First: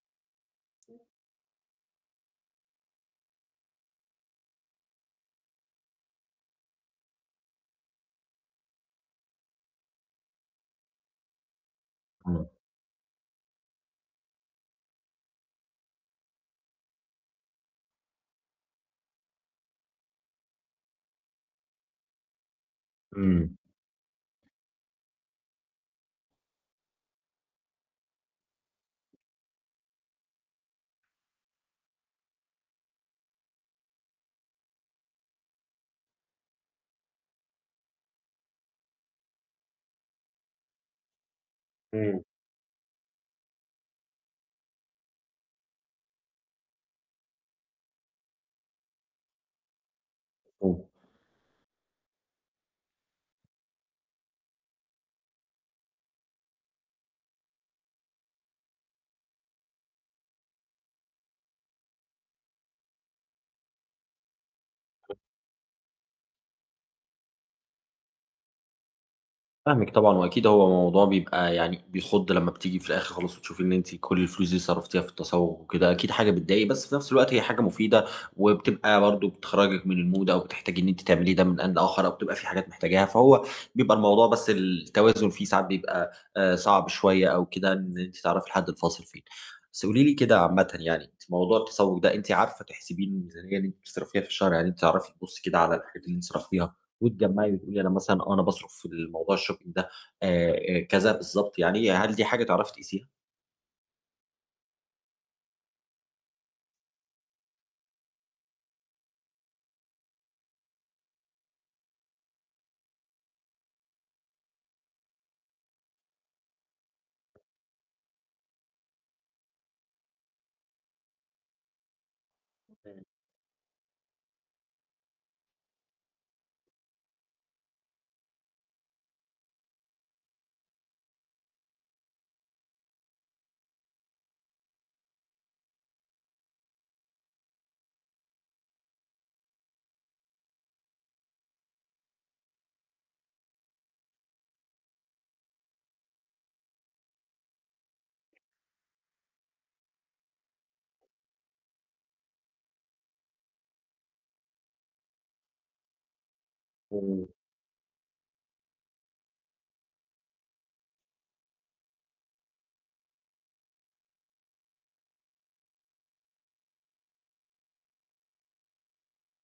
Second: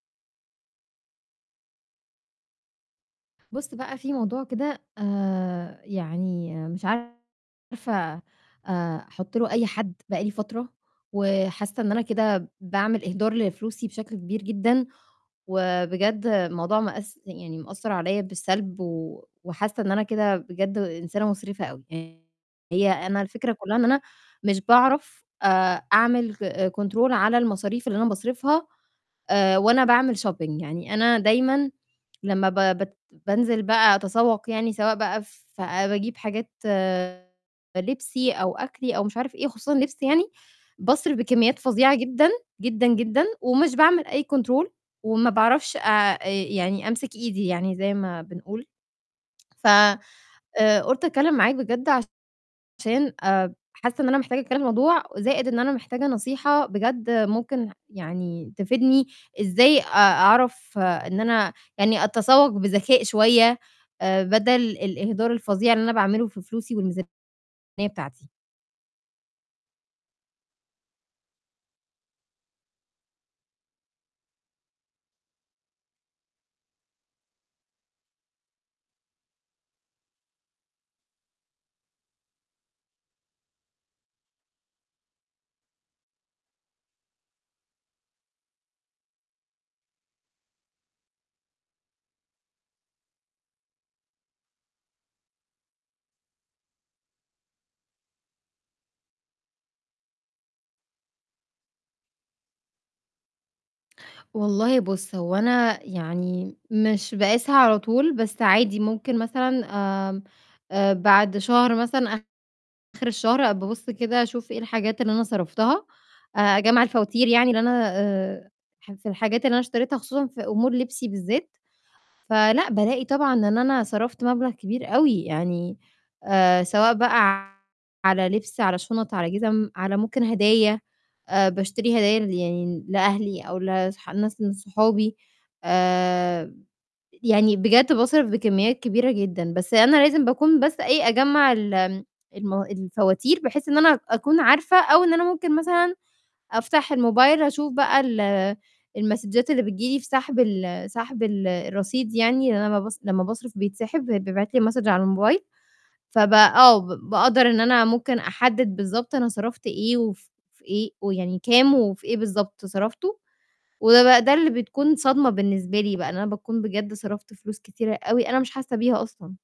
بُصّ بقى فيه موضوع كده آآ، يعني مش عارفة آآ، أحط له أي حد بقاى لي فترة وحاسة إن أنا كده، آه. باعمل إهدار لفلوسي بشكل كبير جدًا وبجد الموضوع مأس يعني مأثّر عليَّ بالسلب و وحاسة إن أنا كده بجد إنسانة مُسرفة أوي. هي أنا الفكرة إمم. كلّها إن أنا مش باعرف آآ أعمل ك Control على المصاريف اللي أنا باصرِفها آآ، وأنا باعمل Shopping يعني أنا دايمًا لمّا ب بت بانزل بقى أتسوق يعني سواء بقى ف باجيب حاجات لِبسي أو أكلّي أو مش عارف إيه، خصوصًا لِبس يعني، باصرف بكميات فظيعة امم. جدًا، جدًا، جدًا، ومش باعمل أي Control وما باعرفش آآ أ يعني أمسك إيدي يعني، زي ما بنقول ف امم. آآ، قُلت أتكلم معاك بجد عشان آآ حاسّة إن أنا مِحتاجة أتكلم في الموضوع وزائِد إن أنا محتاجة نصيحة، بجد ممكن يعني تفيدني إزاي أ أعرف إن أنا، يعني أتسوق بذكاء شوية آآ بدل الإهدار الفظيع اللي أنا باعمله في فلوسي [unintelligible] الميزانية بتاعتي؟ فاهمِك طبعًا وأكيد هو موضوع بيبقى يعني، بيخُض، لمّا بتيجي في الآخر خالِص وتشوفي إن أنتِ كل الفلوس دي صرفتيها في التسوق وكده، أكيد حاجة بتضايق، بس في نفس الوقت هي حاجة مفيدة، وبتبقى برضو بتخرجِك من الMood أو بتحتاجي إن أنتِ تعملي ده من آن لآخر، أو بتبقى فيه حاجات محتاجاها، فهو بيبقى الموضوع بس التوازن فيه ساعات بيبقى آآ صعب شوية أو كده إن أنتِ، تعرفي الحد الفاصل فين. بس قولي لي كده عامةً يعني، في موضوع التسوق ده، أنتِ عارفة تحسبي الميزانية دي اللي أنتِ بتصرفيها في الشهر عادي؟ بتعرفي تبُصي كده على الحاجات اللي أنتِ صرفتيها وتجّمعي وتقولي أنا مثلًا، آه أنا باصرف في الموضوع الShopping ده آآ آآ، كذا بالضبط يعني، هل دي حاجة تعرفي تقيسيها؟ والله بُصّ، هو أنا يعني مش باقيسها على طول بس عادي ممكن مثلًا، آمم، آآ، بعد شهر مثلًا، آخر الشهر بأبُص كده، أشوف إيه الحاجات اللي أنا صرفتها، آآ، أجمع الفواتير يعني اللي أنا آآ، [unintelligible] الحاجات اللي أنا اشتريتها خصوصًا في أمور لِبسي بالذات، فلأ امم. بالاقي طبعًا إن أنا صرفت مبلغ كبير أوي يعني آآ، سواء بقى على لِبس، على شُنَط، على جِزم، على ممكن هدايا. آآ باشتري هدايا ل يعني لأهلي أو لاص لناس من صحابي آآ، يعني بجد باصرف بكميات كبيرة جدًا، بس أنا لازم باكون بس إيه، أجمع ال المو الفواتير بحيث إن أنا أكون عارفة أو إن أنا ممكن مثلًا أفتح الموبايل أشوف بقى ال المسدچات اللي بتيجي لي في سحب ال سحب ال الرصيد يعني، لإن أنا لمّا باص لمّا باصرف بيتسحب وبيتبعِت لي الMessage على الموبايل. فبقى آه، ب امم. بأقدر إن أنا ممكن أحدد بالضبط أنا صرفت إيه وف في إيه ويعني كام وفي إيه بالضبط صرفته، وبقى ده اللي بتكون صدمة بالنسبة لي بقى، إن أنا باكون بجد صرفت فلوس كتيرة أوي، أنا مش حاسّة بيها أصلًا.